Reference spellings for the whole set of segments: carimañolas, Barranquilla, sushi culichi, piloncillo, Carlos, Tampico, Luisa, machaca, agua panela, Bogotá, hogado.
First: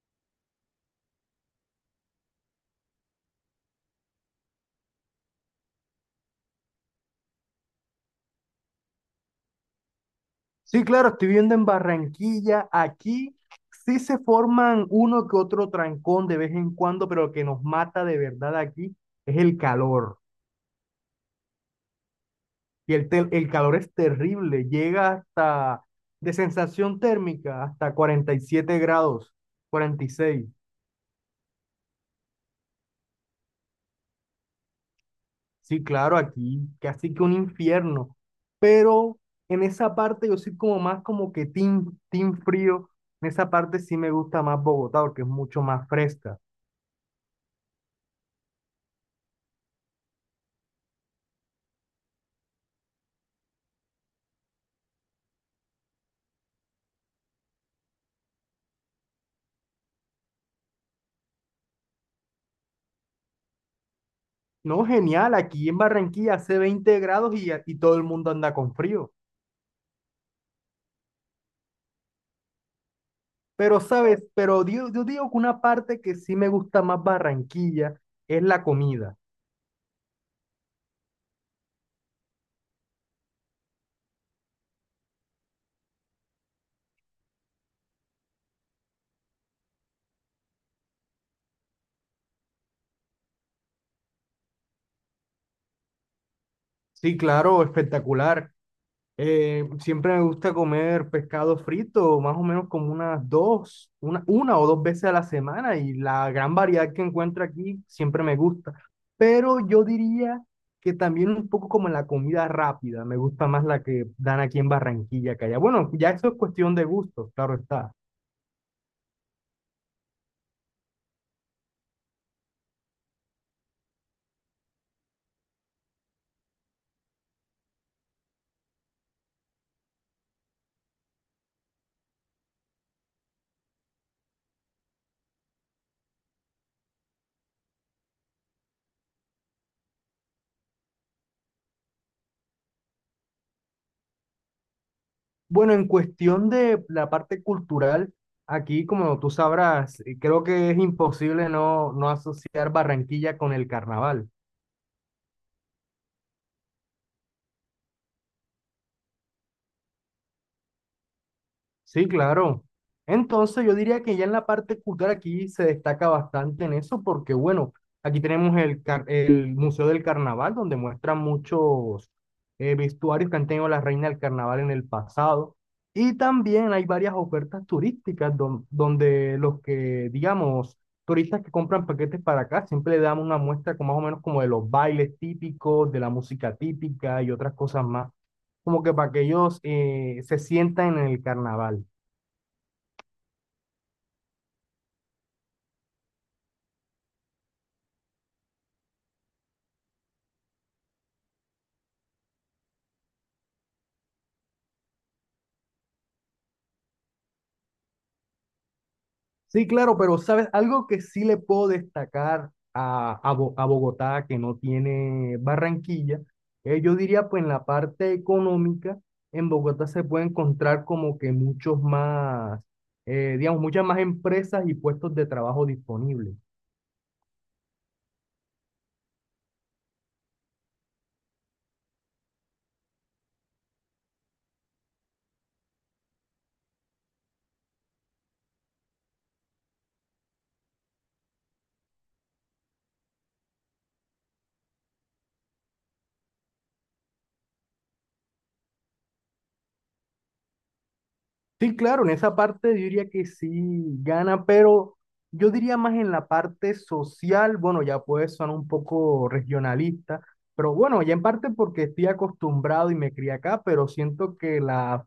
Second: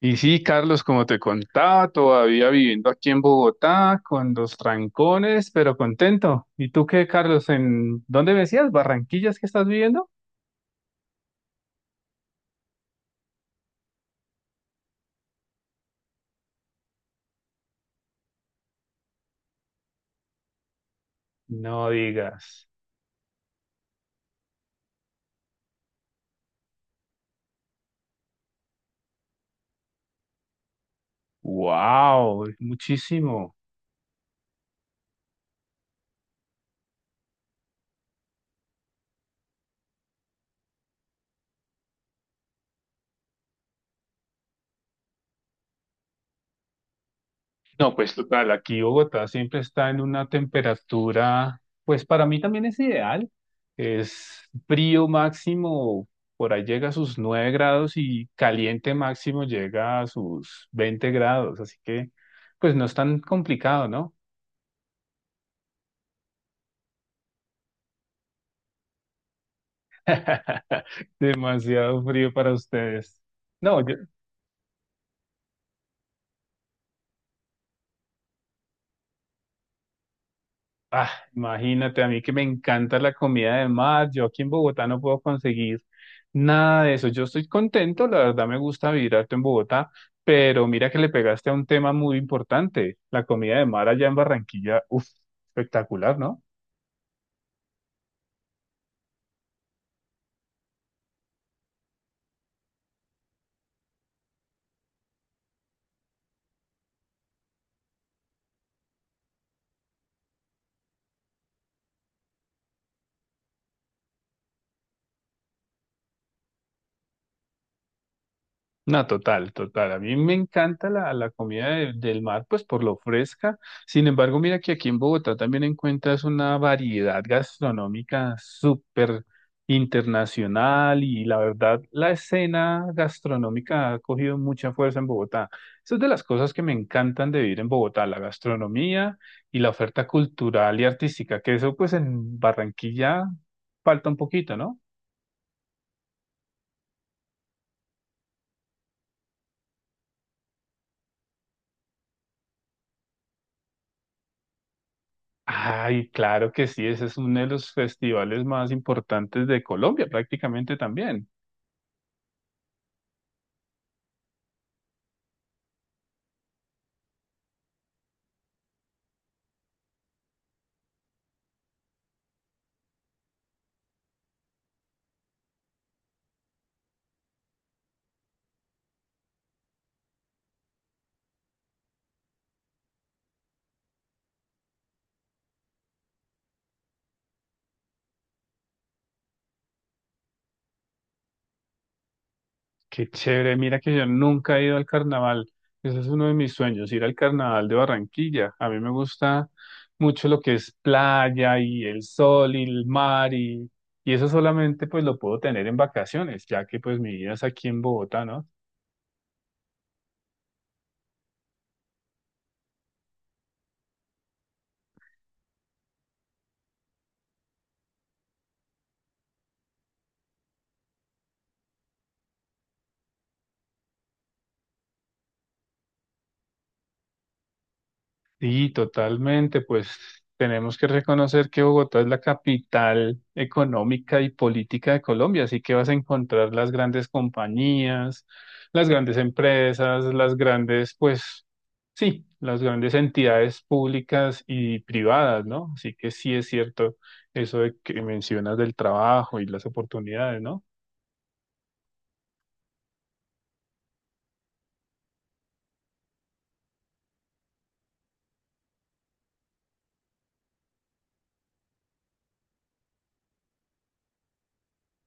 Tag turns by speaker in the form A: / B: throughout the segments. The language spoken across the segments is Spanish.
A: Y sí, Carlos, como te contaba, todavía viviendo aquí en Bogotá, con los trancones, pero contento. ¿Y tú qué, Carlos? ¿En dónde me decías? ¿Barranquillas que estás viviendo?
B: Sí, claro, estoy viendo en Barranquilla, aquí sí se forman uno que otro trancón de vez en cuando, pero lo que nos mata de verdad aquí es el calor.
A: No digas.
B: El calor es terrible, llega hasta de sensación térmica hasta 47 grados, 46.
A: ¡Wow! Muchísimo.
B: Sí, claro, aquí casi que un infierno. Pero en esa parte yo soy como más como que team frío. En esa parte sí me gusta más Bogotá porque es mucho más fresca.
A: No, pues total, aquí Bogotá siempre está en una temperatura, pues para mí también es ideal, es frío máximo, por ahí llega a sus 9 grados y caliente máximo llega a sus 20 grados, así que pues no es tan complicado, ¿no?
B: No, genial, aquí en Barranquilla hace 20 grados y todo el mundo anda con frío.
A: Demasiado frío para ustedes.
B: Pero,
A: No, yo.
B: ¿sabes? Pero yo digo que una parte que sí me gusta más Barranquilla es la comida.
A: Ah, imagínate, a mí que me encanta la comida de mar. Yo aquí en Bogotá no puedo conseguir nada de eso. Yo estoy contento, la verdad me gusta vivir harto en Bogotá, pero mira que le pegaste a un tema muy importante, la comida de mar allá en Barranquilla, uff, espectacular, ¿no?
B: Sí, claro, espectacular. Siempre me gusta comer pescado frito, más o menos como unas una o dos veces a la semana, y la gran variedad que encuentro aquí siempre me gusta. Pero yo diría que también un poco como en la comida rápida, me gusta más la que dan aquí en Barranquilla que allá. Bueno, ya eso es cuestión de gustos, claro está.
A: No, total, total. A mí me encanta la comida del mar, pues por lo fresca. Sin embargo, mira que aquí en Bogotá también encuentras una variedad gastronómica súper internacional y la verdad, la escena gastronómica ha cogido mucha fuerza en Bogotá. Eso es de las cosas que me encantan de vivir en Bogotá, la gastronomía y la oferta cultural y artística, que eso pues en Barranquilla falta un poquito, ¿no?
B: Bueno, en cuestión de la parte cultural, aquí como tú sabrás, creo que es imposible no asociar Barranquilla con el carnaval.
A: Ay, claro que sí, ese es uno de los festivales más importantes de Colombia, prácticamente también.
B: Sí, claro. Entonces yo diría que ya en la parte cultural aquí se destaca bastante en eso porque, bueno, aquí tenemos el Museo del Carnaval, donde muestran muchos vestuarios que han tenido la reina del carnaval en el pasado. Y también hay varias ofertas turísticas donde los que, digamos, turistas que compran paquetes para acá siempre le damos una muestra con más o menos como de los bailes típicos, de la música típica y otras cosas más, como que para que ellos se sientan en el carnaval.
A: Qué chévere, mira que yo nunca he ido al carnaval. Ese es uno de mis sueños, ir al carnaval de Barranquilla. A mí me gusta mucho lo que es playa y el sol y el mar y eso solamente pues lo puedo tener en vacaciones, ya que pues mi vida es aquí en Bogotá, ¿no?
B: Sí, claro, pero sabes, algo que sí le puedo destacar a Bogotá, que no tiene Barranquilla, yo diría pues en la parte económica, en Bogotá se puede encontrar como que muchos más, digamos, muchas más empresas y puestos de trabajo disponibles.
A: Sí, totalmente. Pues tenemos que reconocer que Bogotá es la capital económica y política de Colombia, así que vas a encontrar las grandes compañías, las grandes empresas, las grandes, pues sí, las grandes entidades públicas y privadas, ¿no? Así que sí es cierto eso de que mencionas del trabajo y las oportunidades, ¿no?
B: Sí, claro, en esa parte yo diría que sí gana, pero yo diría más en la parte social. Bueno, ya puede sonar un poco regionalista, pero bueno, ya en parte porque estoy acostumbrado y me crié acá, pero siento que la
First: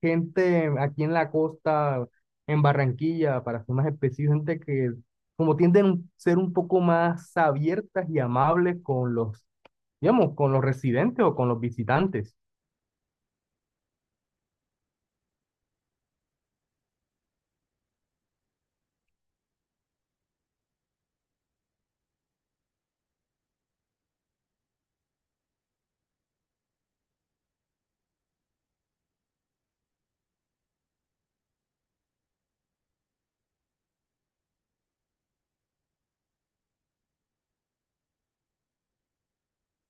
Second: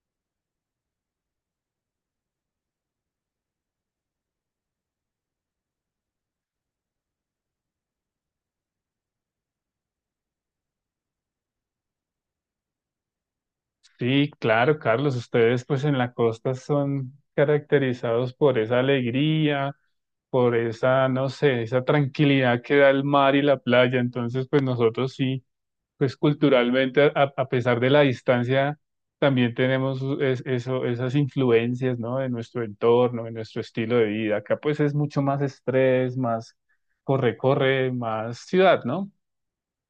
B: gente aquí en la costa, en Barranquilla, para ser más específico, gente que como tienden a ser un poco más abiertas y amables con los, digamos, con los residentes o con los visitantes.
A: Sí, claro, Carlos, ustedes pues en la costa son caracterizados por esa alegría, por esa, no sé, esa tranquilidad que da el mar y la playa. Entonces, pues nosotros sí, pues culturalmente, a pesar de la distancia, también tenemos eso, esas influencias, ¿no? De nuestro entorno, de nuestro estilo de vida. Acá pues es mucho más estrés, más corre-corre, más ciudad, ¿no?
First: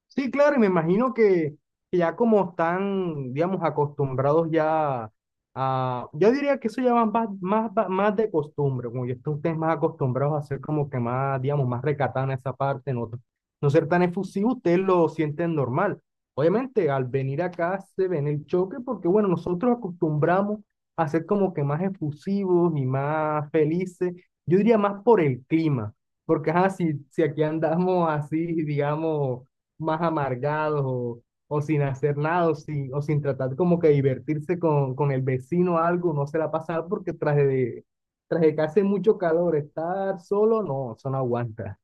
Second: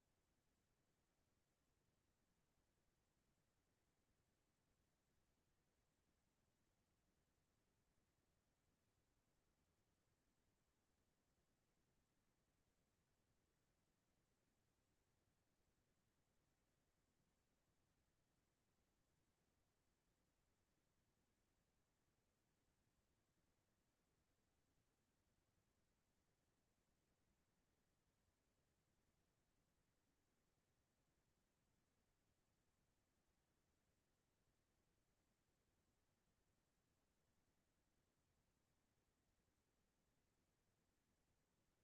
B: Sí, claro, y me imagino que ya como están, digamos, acostumbrados ya a, yo diría que eso ya va más de costumbre, como ya están ustedes más acostumbrados a ser como que más, digamos, más recatados en esa parte, no, no ser tan efusivos, ustedes lo sienten normal. Obviamente, al venir acá se ven el choque porque, bueno, nosotros acostumbramos a ser como que más efusivos y más felices, yo diría más por el clima, porque, así si aquí andamos así, digamos más amargados o sin hacer nada o sin, o sin tratar como que divertirse con el vecino o algo, no se la pasa porque tras de que hace mucho calor, estar solo, no, eso no aguanta.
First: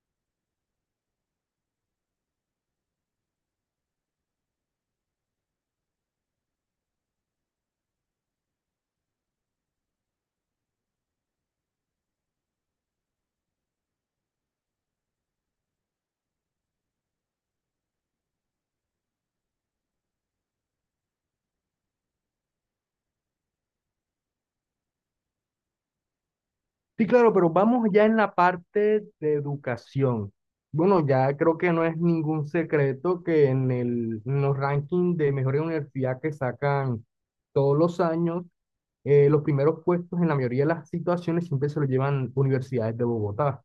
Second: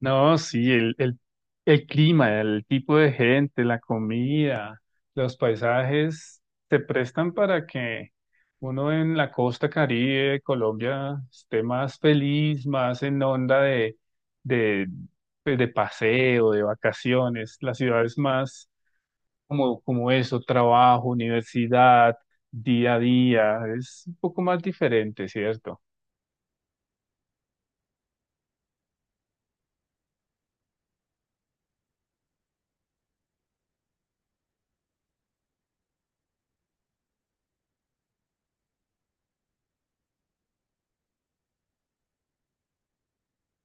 A: No, sí, el clima, el tipo de gente, la comida, los paisajes se prestan para que uno en la costa Caribe de Colombia esté más feliz, más en onda de, pues, de paseo, de vacaciones. La ciudad es más como eso, trabajo, universidad, día a día, es un poco más diferente, ¿cierto?
B: Sí, claro, pero vamos ya en la parte de educación. Bueno, ya creo que no es ningún secreto que en el, en los rankings de mejor universidad que sacan todos los años, los primeros puestos en la mayoría de las situaciones siempre se lo llevan universidades de Bogotá.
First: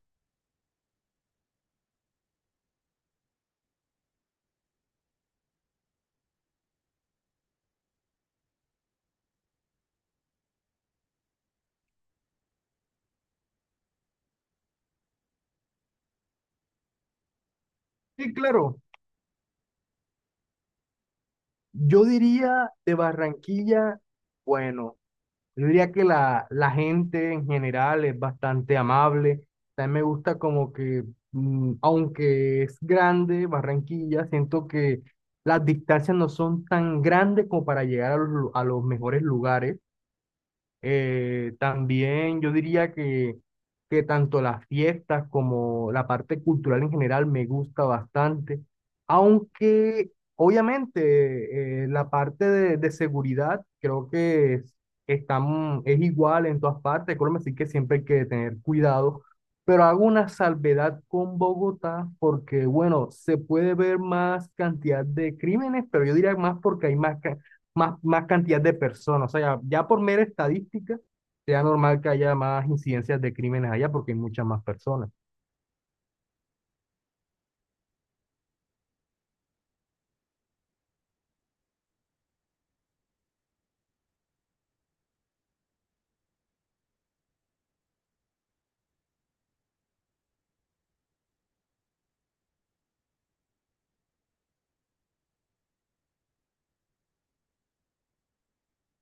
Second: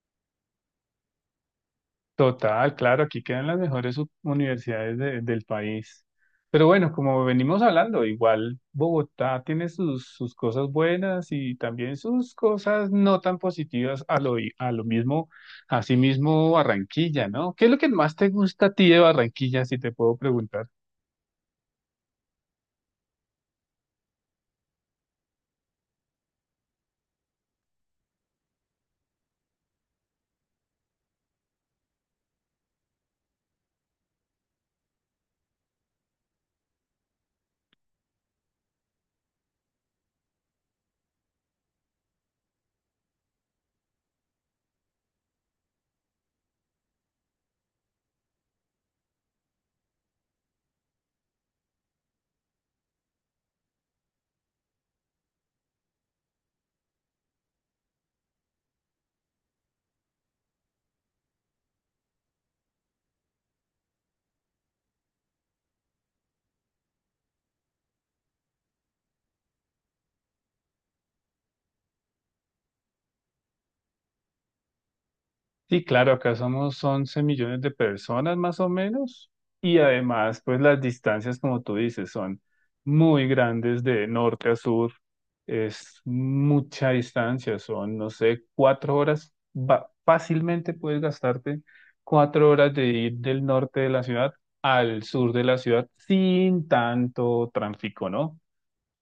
A: Total, claro, aquí quedan las mejores universidades del país. Pero bueno, como venimos hablando, igual Bogotá tiene sus, sus cosas buenas y también sus cosas no tan positivas a lo, a lo mismo, así mismo Barranquilla, ¿no? ¿Qué es lo que más te
B: Sí,
A: gusta a
B: claro,
A: ti de Barranquilla, si te puedo preguntar?
B: yo diría de Barranquilla, bueno, yo diría que la gente en general es bastante amable. También me gusta como que, aunque es grande Barranquilla, siento que las distancias no son tan grandes como para llegar a los mejores lugares. También yo diría que tanto las fiestas como la parte cultural en general me gusta bastante, aunque obviamente la parte de seguridad creo que es igual en todas partes, Colombia, así que siempre hay que tener cuidado, pero hago una salvedad con Bogotá porque, bueno, se puede ver más cantidad de crímenes, pero yo diría más porque hay más cantidad de personas. O sea, ya por mera estadística, sea normal que haya más incidencias de crímenes allá porque hay muchas más personas.
A: Sí, claro, acá somos 11 millones de personas más o menos y además pues las distancias como tú dices son muy grandes de norte a sur, es mucha distancia, son no sé, 4 horas, fácilmente puedes gastarte 4 horas de ir del norte de la ciudad al sur de la ciudad sin tanto tráfico, ¿no?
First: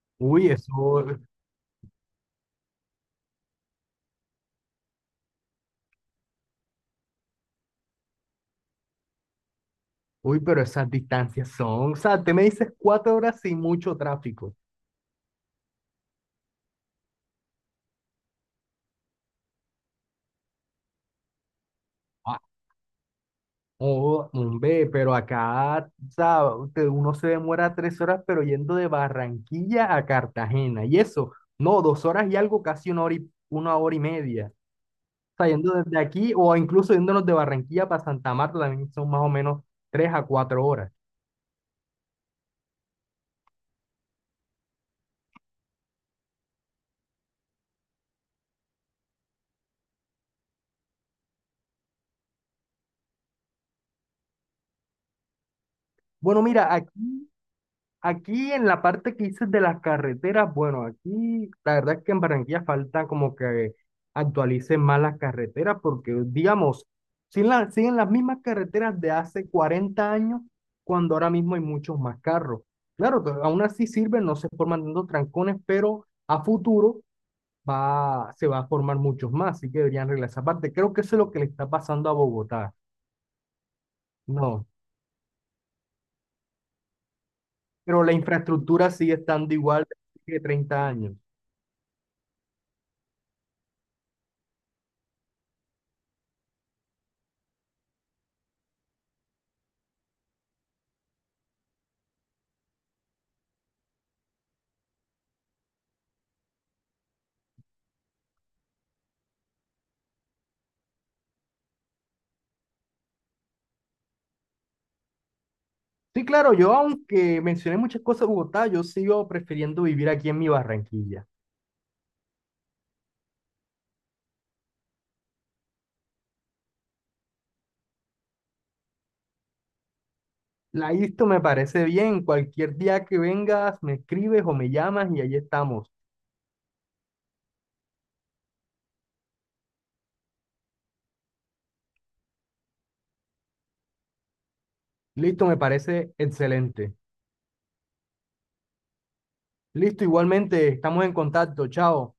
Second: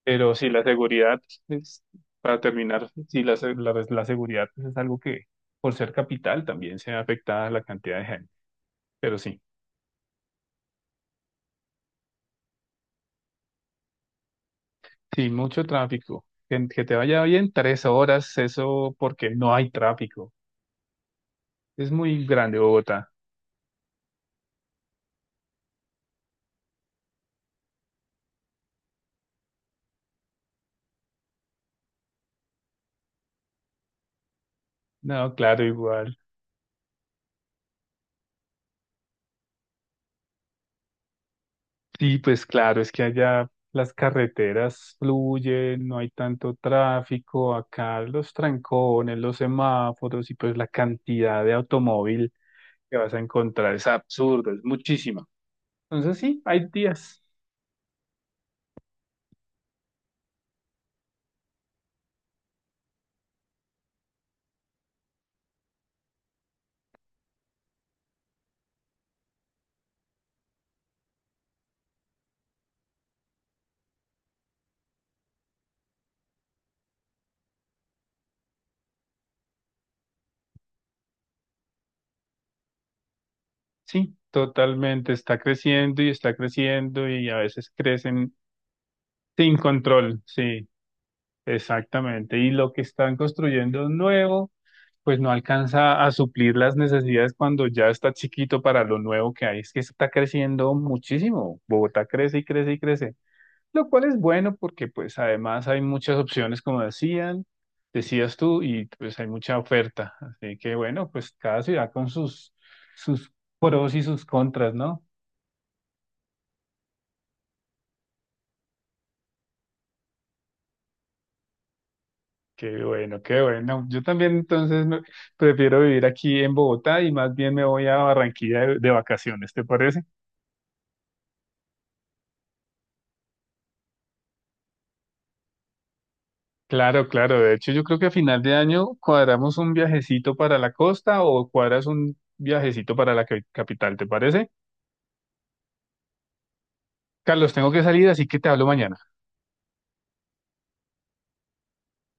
A: Pero
B: Uy,
A: sí, la
B: eso,
A: seguridad es, para terminar, sí, la, la, seguridad pues, es algo que por ser capital también se ve afectada la cantidad de gente. Pero sí,
B: uy, pero esas distancias son, o sea, te me dices 4 horas sin mucho tráfico.
A: sí, mucho tráfico. Que te vaya bien 3 horas, eso porque no hay tráfico. Es muy
B: Ah,
A: grande Bogotá.
B: oh, hombre, pero acá, o sea, uno se demora 3 horas, pero yendo de Barranquilla a Cartagena. Y eso, no, 2 horas y algo, casi 1 hora y media.
A: No,
B: Sea,
A: claro,
B: yendo desde
A: igual.
B: aquí o incluso yéndonos de Barranquilla para Santa Marta también son más o menos 3 a 4 horas.
A: Sí, pues claro, es que allá las carreteras fluyen, no hay tanto tráfico, acá los trancones, los semáforos y pues la cantidad de automóvil que vas a encontrar es absurdo, es muchísima. Entonces sí,
B: Bueno,
A: hay
B: mira,
A: días,
B: aquí en la parte que dices de las carreteras, bueno, aquí la verdad es que en Barranquilla falta como que actualicen más las carreteras porque, digamos, siguen las mismas carreteras de hace 40 años, cuando ahora mismo hay muchos más carros. Claro, pero aún así sirven, no se forman tantos trancones, pero a futuro se va a formar muchos más, así que deberían arreglar esa parte. Creo que eso es lo que le está pasando a Bogotá.
A: sí,
B: No,
A: totalmente, está creciendo y a veces
B: pero la
A: crecen
B: infraestructura sigue estando
A: sin
B: igual
A: control,
B: de
A: sí,
B: 30 años.
A: exactamente. Y lo que están construyendo nuevo pues no alcanza a suplir las necesidades cuando ya está chiquito para lo nuevo que hay. Es que está creciendo muchísimo. Bogotá crece y crece y crece, lo cual es bueno porque pues además hay muchas opciones, como decían, decías tú, y pues hay mucha oferta. Así que bueno, pues cada ciudad con sus, sus pros y sus contras, ¿no?
B: Sí, claro, yo aunque mencioné muchas cosas de Bogotá, yo sigo prefiriendo vivir aquí en mi Barranquilla.
A: Qué bueno, qué bueno. Yo también entonces prefiero vivir aquí en Bogotá y más bien me voy a Barranquilla de vacaciones, ¿te parece?
B: La ISTO me parece bien, cualquier día que vengas me escribes o me llamas y ahí estamos.
A: Claro, claro. De hecho, yo creo que a final de año cuadramos un viajecito para la costa o cuadras un viajecito para la capital, ¿te parece?
B: Listo, me parece excelente.
A: Carlos, tengo que salir, así que te hablo mañana.
B: Listo, igualmente, estamos en contacto, chao.